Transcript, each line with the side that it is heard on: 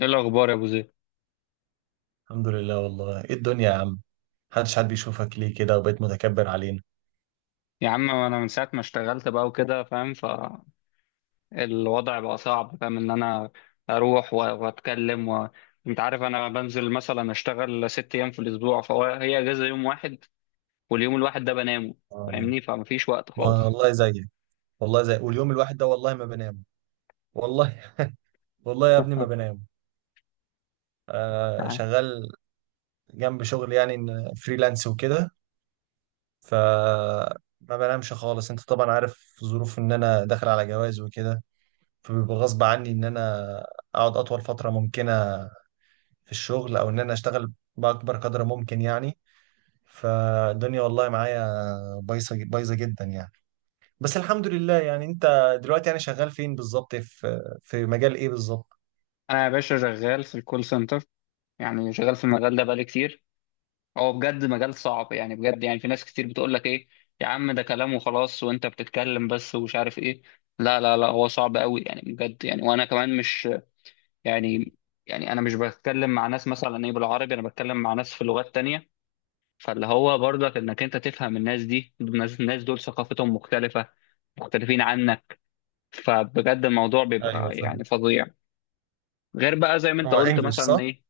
left: ايه الاخبار يا ابو زيد؟
right: الحمد لله. والله ايه الدنيا يا عم؟ محدش حد بيشوفك ليه كده وبقيت متكبر علينا؟
left: يا عم انا من ساعه ما اشتغلت بقى وكده فاهم، فالوضع بقى صعب. فاهم ان انا اروح و- واتكلم و... انت عارف انا بنزل مثلا اشتغل ست ايام في الاسبوع، هي اجازه يوم واحد، واليوم الواحد ده بنامه.
right: آه.
left: فاهمني؟ فمفيش وقت
right: ما
left: خالص.
right: والله زيك، والله زي واليوم الواحد ده، والله ما بنام، والله، والله يا ابني ما بنام، آه شغال جنب شغل، يعني إن فريلانس وكده. ف ما بنامش خالص. انت طبعا عارف ظروف ان انا داخل على جواز وكده، فبيبقى غصب عني ان انا اقعد اطول فترة ممكنة في الشغل، او ان انا اشتغل باكبر قدر ممكن يعني. فالدنيا والله معايا بايظه بايظه جدا يعني. بس الحمد لله. يعني انت دلوقتي يعني شغال فين بالظبط، في مجال ايه بالظبط؟
left: انا يا باشا شغال في الكول سنتر، يعني شغال في المجال ده بقالي كتير. هو بجد مجال صعب يعني، بجد يعني في ناس كتير بتقول لك ايه، يا عم ده كلام وخلاص وانت بتتكلم بس ومش عارف ايه. لا، هو صعب قوي يعني بجد، يعني وانا كمان مش، يعني، يعني انا مش بتكلم مع ناس مثلا ايه بالعربي، انا بتكلم مع ناس في لغات تانية، فاللي هو برضك انك انت تفهم الناس دي، الناس دول ثقافتهم مختلفة، مختلفين عنك، فبجد الموضوع
right: ايوه
left: بيبقى
right: صح.
left: يعني فظيع. غير بقى زي ما انت
right: هو
left: قلت
right: انجلش
left: مثلا
right: صح؟
left: ايه.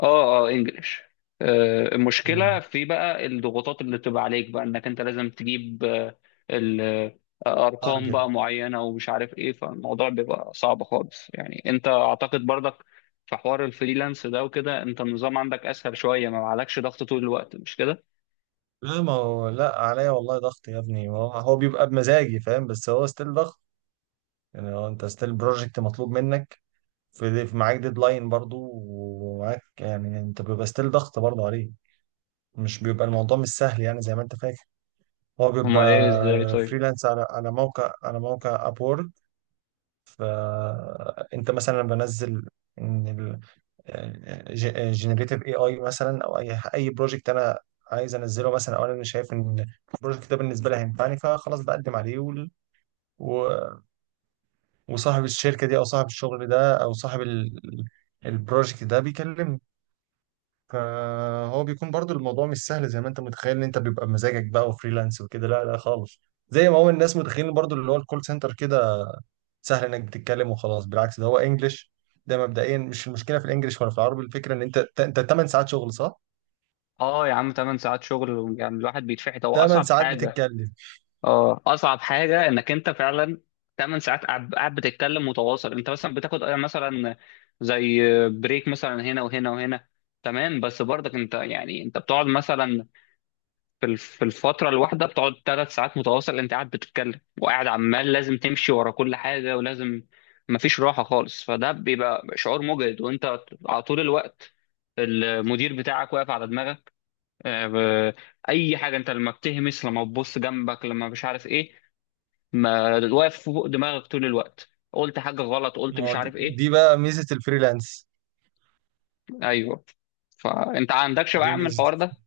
left: اه انجلش. المشكله
right: مم.
left: في بقى الضغوطات اللي بتبقى عليك بقى، انك انت لازم تجيب ال- ارقام
right: ارجل.
left: بقى معينه ومش عارف ايه، فالموضوع بيبقى صعب خالص. يعني انت اعتقد برضك في حوار الفريلانس ده وكده، انت النظام عندك اسهل شويه، ما عليكش ضغط طول الوقت، مش كده؟
right: لا ما هو لا، عليا والله ضغط يا ابني، هو بيبقى بمزاجي فاهم، بس هو ستيل ضغط يعني. هو انت ستيل بروجكت مطلوب منك، في معاك ديدلاين برضو، ومعاك يعني انت بيبقى ستيل ضغط برضو عليه، مش بيبقى الموضوع مش سهل يعني زي ما انت فاكر. هو
left: امال ايه ازاي
right: بيبقى
left: طيب.
right: فريلانس على موقع، على موقع اب. فانت مثلا لما بنزل، ان الجنريتيف اي اي مثلا، او اي اي بروجكت انا عايز انزله مثلا، او انا مش شايف ان البروجكت ده بالنسبه لي هينفعني، فخلاص بقدم عليه. و- وصاحب الشركه دي، او صاحب الشغل ده، او صاحب البروجكت ده بيكلمني، فهو بيكون برضو الموضوع مش سهل زي ما انت متخيل، ان انت بيبقى بمزاجك بقى وفريلانس وكده، لا لا خالص. زي ما هو الناس متخيلين برضو اللي هو الكول سنتر كده، سهل انك بتتكلم وخلاص، بالعكس ده هو انجلش. ده مبدئيا مش المشكله في الانجليش ولا في العربي، الفكره ان انت 8 ساعات شغل صح،
left: اه يا عم، 8 ساعات شغل يعني الواحد بيتفحت، هو
right: 8
left: اصعب
right: ساعات
left: حاجه.
right: بتتكلم.
left: اه اصعب حاجه انك انت فعلا 8 ساعات قاعد، بتتكلم متواصل. انت مثلا بتاخد مثلا، زي بريك مثلا هنا وهنا وهنا، تمام، بس برضك انت يعني انت بتقعد مثلا في في الفتره الواحده بتقعد 3 ساعات متواصل انت قاعد بتتكلم، وقاعد عمال لازم تمشي ورا كل حاجه ولازم، مفيش راحه خالص، فده بيبقى شعور مجهد، وانت على طول الوقت المدير بتاعك واقف على دماغك. آه، ب- اي حاجه انت لما بتهمس، لما تبص جنبك، لما مش عارف ايه، ما واقف فوق دماغك طول الوقت، قلت حاجة غلط،
right: ما
left: قلت
right: هو
left: مش
right: دي,
left: عارف ايه.
right: دي بقى ميزه الفريلانس.
left: ايوه، فانت عندكش بقى
right: دي
left: يا عم
right: ميزه.
left: الحوار ده،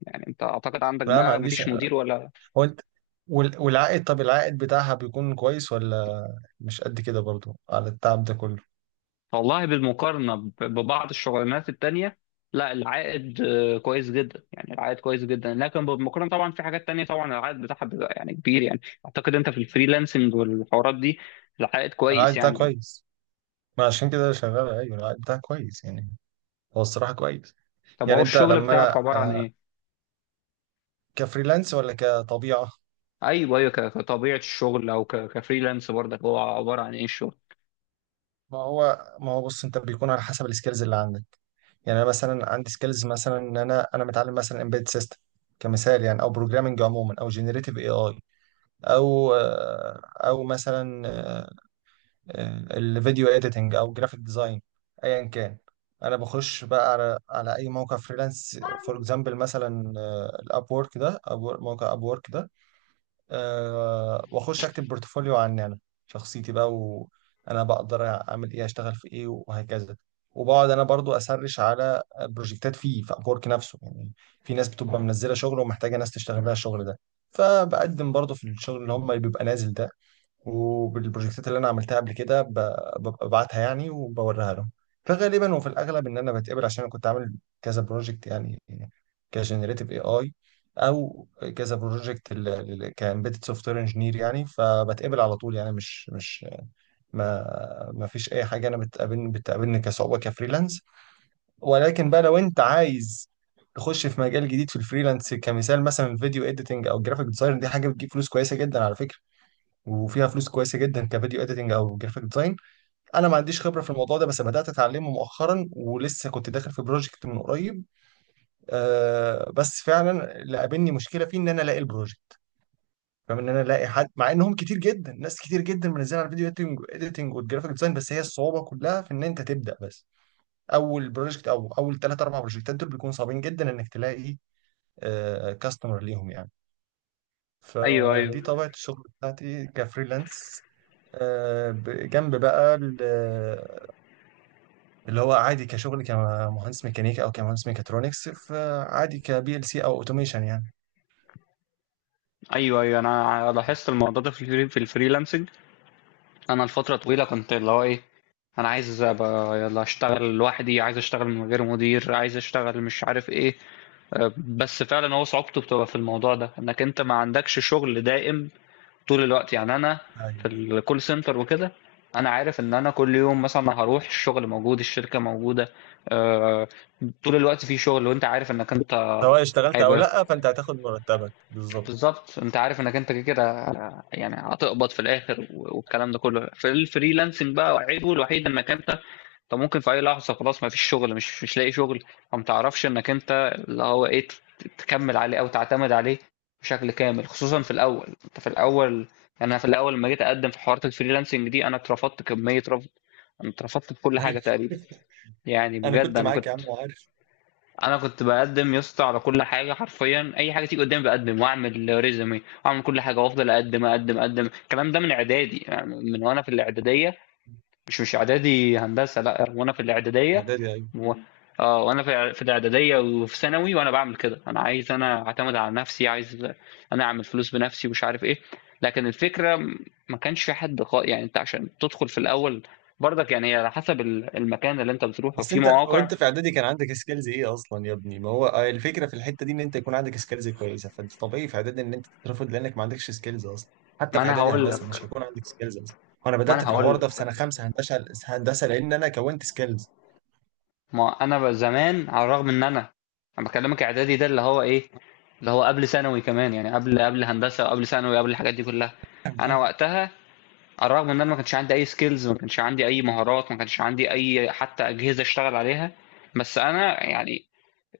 left: يعني انت اعتقد عندك
right: لا ما
left: بقى
right: عنديش.
left: مفيش مدير ولا.
right: هو انت والعائد، طب العائد بتاعها بيكون كويس، ولا مش قد كده برضو على التعب ده كله؟
left: والله بالمقارنة ببعض الشغلانات التانية، لا العائد كويس جدا، يعني العائد كويس جدا، لكن بالمقارنة طبعا في حاجات تانية طبعا العائد بتاعها بيبقى يعني كبير. يعني اعتقد انت في الفريلانسنج والحوارات دي العائد
right: العائد
left: كويس
right: بتاعها
left: يعني.
right: كويس. ما عشان كده شغال. ايوه العائد بتاعها كويس يعني، هو الصراحه كويس.
left: طب
right: يعني
left: هو
right: انت
left: الشغل
right: لما انا
left: بتاعك عبارة عن ايه؟
right: كفريلانس ولا كطبيعه؟
left: ايوه ايوه، كطبيعة الشغل او كفريلانس برضك، هو عبارة عن ايه الشغل؟
right: ما هو ما هو بص، انت بيكون على حسب السكيلز اللي عندك، يعني انا مثلا عندي سكيلز مثلا، ان انا متعلم مثلا امبيد سيستم كمثال يعني، او بروجرامنج عموما، او جنريتيف اي اي، او او مثلا الفيديو اديتنج، او جرافيك ديزاين، ايا كان. انا بخش بقى على اي موقع فريلانس فور اكزامبل. مثلا الاب وورك ده، موقع اب وورك ده، أه، واخش اكتب بورتفوليو عني انا شخصيتي بقى، وانا بقدر اعمل ايه، اشتغل في ايه، وهكذا. وبقعد انا برضو اسرش على بروجكتات فيه في ابورك نفسه يعني، في ناس بتبقى منزله شغل ومحتاجه ناس تشتغل لها الشغل ده، فبقدم برضو في الشغل اللي بيبقى نازل ده، وبالبروجكتات اللي انا عملتها قبل كده، ببقى ببعتها يعني وبوريها لهم. فغالبا وفي الاغلب ان انا بتقبل، عشان انا كنت عامل كذا بروجكت يعني كجنريتيف اي اي، او كذا بروجكت كامبيدد سوفت وير انجينير يعني، فبتقبل على طول يعني. مش ما ما فيش اي حاجه انا بتقابلني كصعوبه كفريلانس. ولكن بقى لو انت عايز تخش في مجال جديد في الفريلانس كمثال، مثلا الفيديو اديتنج او الجرافيك ديزاين، دي حاجه بتجيب فلوس كويسه جدا على فكره، وفيها فلوس كويسه جدا كفيديو اديتنج او جرافيك ديزاين. انا ما عنديش خبره في الموضوع ده، بس بدات اتعلمه مؤخرا، ولسه كنت داخل في بروجكت من قريب، آه. بس فعلا اللي قابلني مشكله فيه، ان انا الاقي البروجكت، فاهم، ان انا الاقي حد، مع انهم كتير جدا، ناس كتير جدا منزلين على الفيديو اديتنج والجرافيك ديزاين، بس هي الصعوبه كلها في ان انت تبدا بس. اول بروجكت، او اول 3 او 4 بروجكتات دول، بيكونوا صعبين جدا انك تلاقي آه كاستمر ليهم يعني.
left: ايوه
right: فدي
left: ايوه.
right: طبيعة الشغل بتاعتي كفريلانس. جنب بقى اللي هو عادي كشغل، كمهندس ميكانيكا، او كمهندس ميكاترونكس، فعادي كبي ال سي، او اوتوميشن يعني.
left: ايوه ايوه، انا لاحظت الموضوع ده في الفريلانسنج. انا لفتره طويله كنت اللي هو ايه، انا عايز ابقى يلا اشتغل لوحدي، عايز اشتغل من غير مدير، عايز اشتغل مش عارف ايه. بس فعلا هو صعوبته بتبقى في الموضوع ده، انك انت ما عندكش شغل دائم طول الوقت. يعني انا في
right: ايوه،
left: الكول سنتر وكده انا عارف ان انا كل يوم مثلا هروح الشغل موجود، الشركه موجوده، أه، طول الوقت في شغل، وانت عارف انك انت
right: سواء اشتغلت او
left: هيبقى
right: لا فانت هتاخد مرتبك بالظبط.
left: بالظبط، انت عارف انك انت كده كده يعني هتقبض في الاخر. والكلام ده كله في الفريلانسنج بقى عيبه الوحيد انك انت ممكن في اي لحظه خلاص ما فيش شغل، مش لاقي شغل، فما تعرفش انك انت اللي هو ايه تكمل عليه او تعتمد عليه بشكل كامل، خصوصا في الاول. انت في الاول، يعني انا في الاول لما جيت اقدم في حوارات الفريلانسنج دي انا اترفضت كميه رفض، انا اترفضت في كل حاجه
right: عارف.
left: تقريبا. يعني
right: انا
left: بجد
right: كنت
left: انا
right: معاك
left: كنت،
right: يا عم، عارف.
left: انا كنت بقدم يا اسطى على كل حاجه، حرفيا اي حاجه تيجي قدامي بقدم واعمل ريزومي واعمل كل حاجه، وافضل اقدم. الكلام ده من اعدادي، يعني من وانا في الاعداديه، مش اعدادي هندسه، لا وانا في الاعداديه
right: اعدادي.
left: و... اه وانا في الاعداديه وفي ثانوي وانا بعمل كده. انا عايز انا اعتمد على نفسي، عايز انا اعمل فلوس بنفسي ومش عارف ايه. لكن الفكره ما كانش في حد خا... يعني انت عشان تدخل في الاول برضك، يعني هي على حسب المكان اللي انت بتروحه
right: بس
left: في
right: انت، هو
left: مواقع.
right: انت في اعدادي كان عندك سكيلز ايه اصلا يا ابني؟ ما هو الفكره في الحته دي، ان انت يكون عندك سكيلز كويسه، فانت طبيعي في اعدادي ان انت تترفض، لانك ما عندكش سكيلز اصلا. حتى
left: ما
right: في
left: انا
right: اعدادي
left: هقول
right: هندسه مش
left: لك
right: هيكون عندك سكيلز اصلا. وانا
left: ما
right: بدات
left: انا
right: في
left: هقول
right: الحوار
left: لك
right: ده في سنه 5 هندسه. لان انا كونت سكيلز.
left: ما انا بقى زمان على الرغم ان انا، انا بكلمك اعدادي ده اللي هو ايه، اللي هو قبل ثانوي كمان، يعني قبل هندسه وقبل ثانوي، قبل الحاجات دي كلها.
right: فاهم
left: انا
right: فاهم.
left: وقتها على الرغم ان انا ما كانش عندي اي سكيلز، ما كانش عندي اي مهارات، ما كانش عندي اي حتى اجهزه اشتغل عليها، بس انا يعني،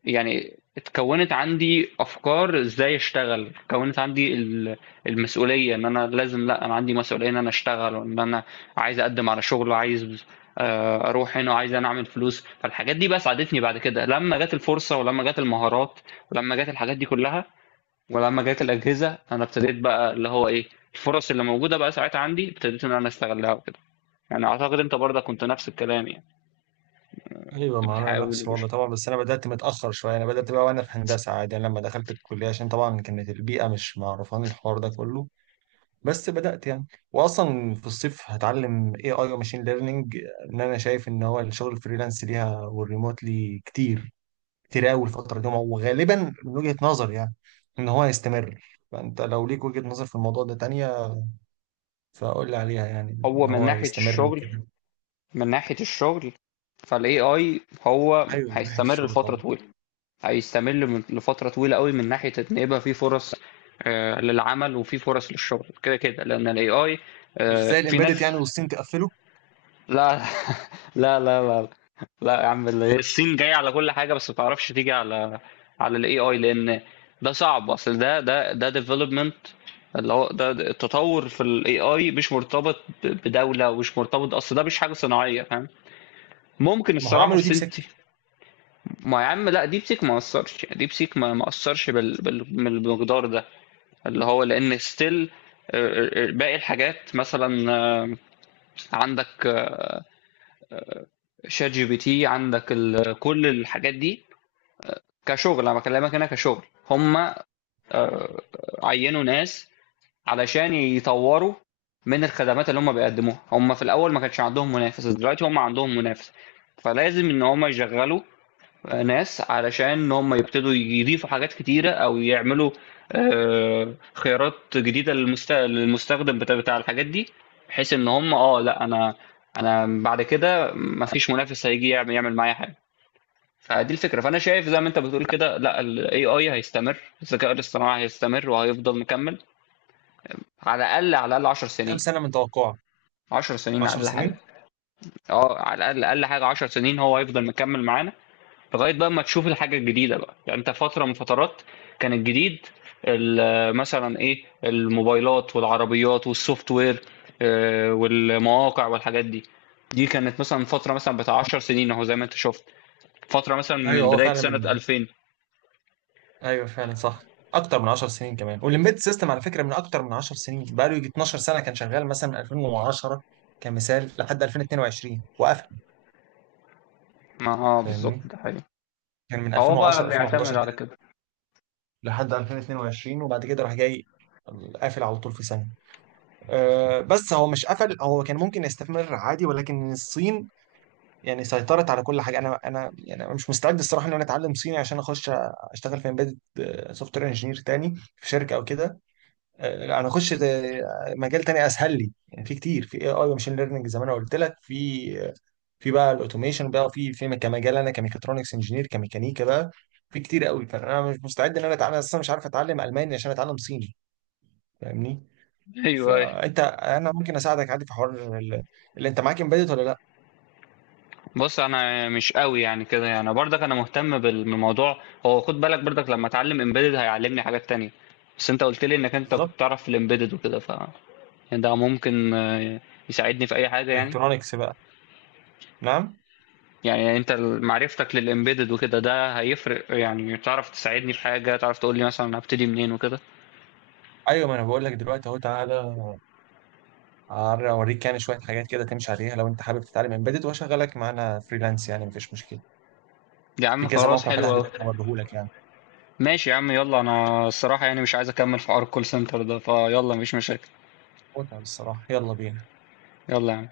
left: يعني اتكونت عندي افكار ازاي اشتغل، اتكونت عندي المسؤوليه ان انا لازم، لا انا عندي مسؤوليه ان انا اشتغل، وان انا عايز اقدم على شغل، وعايز اروح هنا، وعايز انا اعمل فلوس. فالحاجات دي بقى ساعدتني بعد كده لما جت الفرصه، ولما جت المهارات، ولما جت الحاجات دي كلها، ولما جت الاجهزه، انا ابتديت بقى اللي هو ايه، الفرص اللي موجوده بقى ساعتها عندي ابتديت ان انا استغلها وكده. يعني اعتقد انت برضه كنت نفس الكلام يعني،
right: ايوه،
left: كنت
right: ما انا نفس
left: بتحاول
right: الوضع طبعا، بس انا بدات متاخر شويه. انا بدات بقى وانا في هندسه عادي، انا لما دخلت الكليه، عشان طبعا كانت البيئه مش معرفاني الحوار ده كله، بس بدأت يعني. واصلا في الصيف هتعلم اي اي وماشين ليرنينج، ان انا شايف ان هو الشغل الفريلانس ليها والريموتلي كتير، كتير قوي الفترة دي، وغالبا من وجهة نظر يعني ان هو هيستمر. فانت لو ليك وجهة نظر في الموضوع ده تانية فقول لي عليها يعني، ان
left: هو من
right: هو
left: ناحيه
right: هيستمر
left: الشغل،
right: وكده.
left: من ناحية الشغل، فال AI هو
right: ايوه من ناحية
left: هيستمر
right: الشغل
left: لفترة
right: طبعا.
left: طويلة. هيستمر لفترة طويلة قوي، من ناحية إن يبقى في فرص للعمل وفي فرص للشغل كده كده، لأن ال AI
right: مش زي
left: في
right: الامبيدد
left: ناس،
right: يعني، والصين تقفله.
left: لا لا، لا يا عم، الصين جاية على كل حاجة، بس ما تعرفش تيجي على على ال AI، لأن ده صعب. أصل ده development، اللي هو ده التطور في ال AI مش مرتبط بدولة، ومش مرتبط، أصل ده مش حاجة صناعية، فاهم؟ ممكن
right: ما هو
left: الصراحة
right: عملوا دي
left: السنتي،
right: بسكة.
left: ما يا عم لا، ديب سيك ما أثرش، ديب سيك ما أثرش بالمقدار ده، اللي هو لأن ستيل باقي الحاجات، مثلا عندك شات جي بي تي، عندك كل الحاجات دي. كشغل أنا بكلمك هنا، كشغل هم عينوا ناس علشان يطوروا من الخدمات اللي هم بيقدموها. هم في الأول ما كانش عندهم منافس، دلوقتي هم عندهم منافس، فلازم إن هم يشغلوا ناس علشان هم يبتدوا يضيفوا حاجات كتيرة، أو يعملوا خيارات جديدة للمستخدم بتاع الحاجات دي، بحيث إن هم اه لا، أنا أنا بعد كده مفيش منافس هيجي يعمل معايا حاجة. فدي الفكرة، فأنا شايف زي ما أنت بتقول كده، لا ال AI هيستمر، الذكاء الاصطناعي هيستمر وهيفضل مكمل على الأقل 10
right: كام
left: سنين.
right: سنة من توقعه؟
left: 10 سنين
right: 10
left: أقل حاجة.
right: سنين.
left: اه على الأقل، أقل حاجة 10 سنين هو هيفضل مكمل معانا، لغاية بقى ما تشوف الحاجة الجديدة بقى. يعني انت فترة من فترات كان الجديد مثلا ايه الموبايلات والعربيات والسوفت وير والمواقع والحاجات دي، دي كانت مثلا فترة مثلا بتاع 10 سنين، اهو زي ما انت شفت فترة مثلا
right: ايوه
left: من
right: هو
left: بداية
right: فعلا
left: سنة 2000.
right: ايوه فعلا صح، اكتر من 10 سنين كمان. والامبيد سيستم على فكره من اكتر من 10 سنين بقى له، يجي 12 سنه كان شغال، مثلا من 2010 كمثال، لحد 2022 وقفل.
left: ما اه بالظبط
right: فاهمني،
left: ده حقيقي،
right: كان من
left: فهو
right: 2010
left: بقى بيعتمد
right: 2011 كده
left: على كده.
right: لحد 2022. وبعد كده راح جاي قافل على طول في سنه. أه، بس هو مش قفل، هو كان ممكن يستمر عادي، ولكن الصين يعني سيطرت على كل حاجه. انا يعني أنا مش مستعد الصراحه ان انا اتعلم صيني عشان اخش اشتغل في امبيد سوفت وير انجينير تاني في شركه او كده. انا اخش مجال تاني اسهل لي يعني. في كتير في اي اي وماشين ليرننج زي ما انا قلت لك، في في بقى الاوتوميشن بقى، في كمجال انا كميكاترونكس انجينير، كميكانيكا بقى، في كتير قوي. فانا مش مستعد ان انا اتعلم اصلا، مش عارف اتعلم الماني عشان اتعلم صيني. فاهمني؟
left: ايوه،
right: فانت انا ممكن اساعدك عادي في حوار ال- اللي انت معاك امبيدد ولا لا.
left: بص انا مش قوي يعني كده يعني، برضك انا مهتم بالموضوع. هو خد بالك برضك لما اتعلم امبيدد هيعلمني حاجات تانية، بس انت قلت لي انك انت كنت
right: بالظبط.
left: تعرف في الامبيدد وكده، ف يعني ده ممكن يساعدني في اي حاجة يعني.
right: الكترونكس بقى. نعم.
left: يعني انت معرفتك للامبيدد وكده ده هيفرق، يعني تعرف تساعدني في حاجة، تعرف تقول لي مثلا هبتدي منين وكده.
right: ايوه، ما انا بقول لك دلوقتي اهو، تعالى اوريك يعني شويه حاجات كده تمشي عليها، لو انت حابب تتعلم امبيدد واشغلك معانا فريلانس يعني مفيش مشكله.
left: يا
right: في
left: عم
right: كذا
left: خلاص
right: موقع فتح
left: حلو قوي.
right: دلوقتي هوريهولك يعني.
left: ماشي يا عم، يلا انا الصراحة يعني مش عايز اكمل في حوار الكول سنتر ده، فيلا مفيش مشاكل.
right: متعة بالصراحة، يلا بينا.
left: يلا يا عم.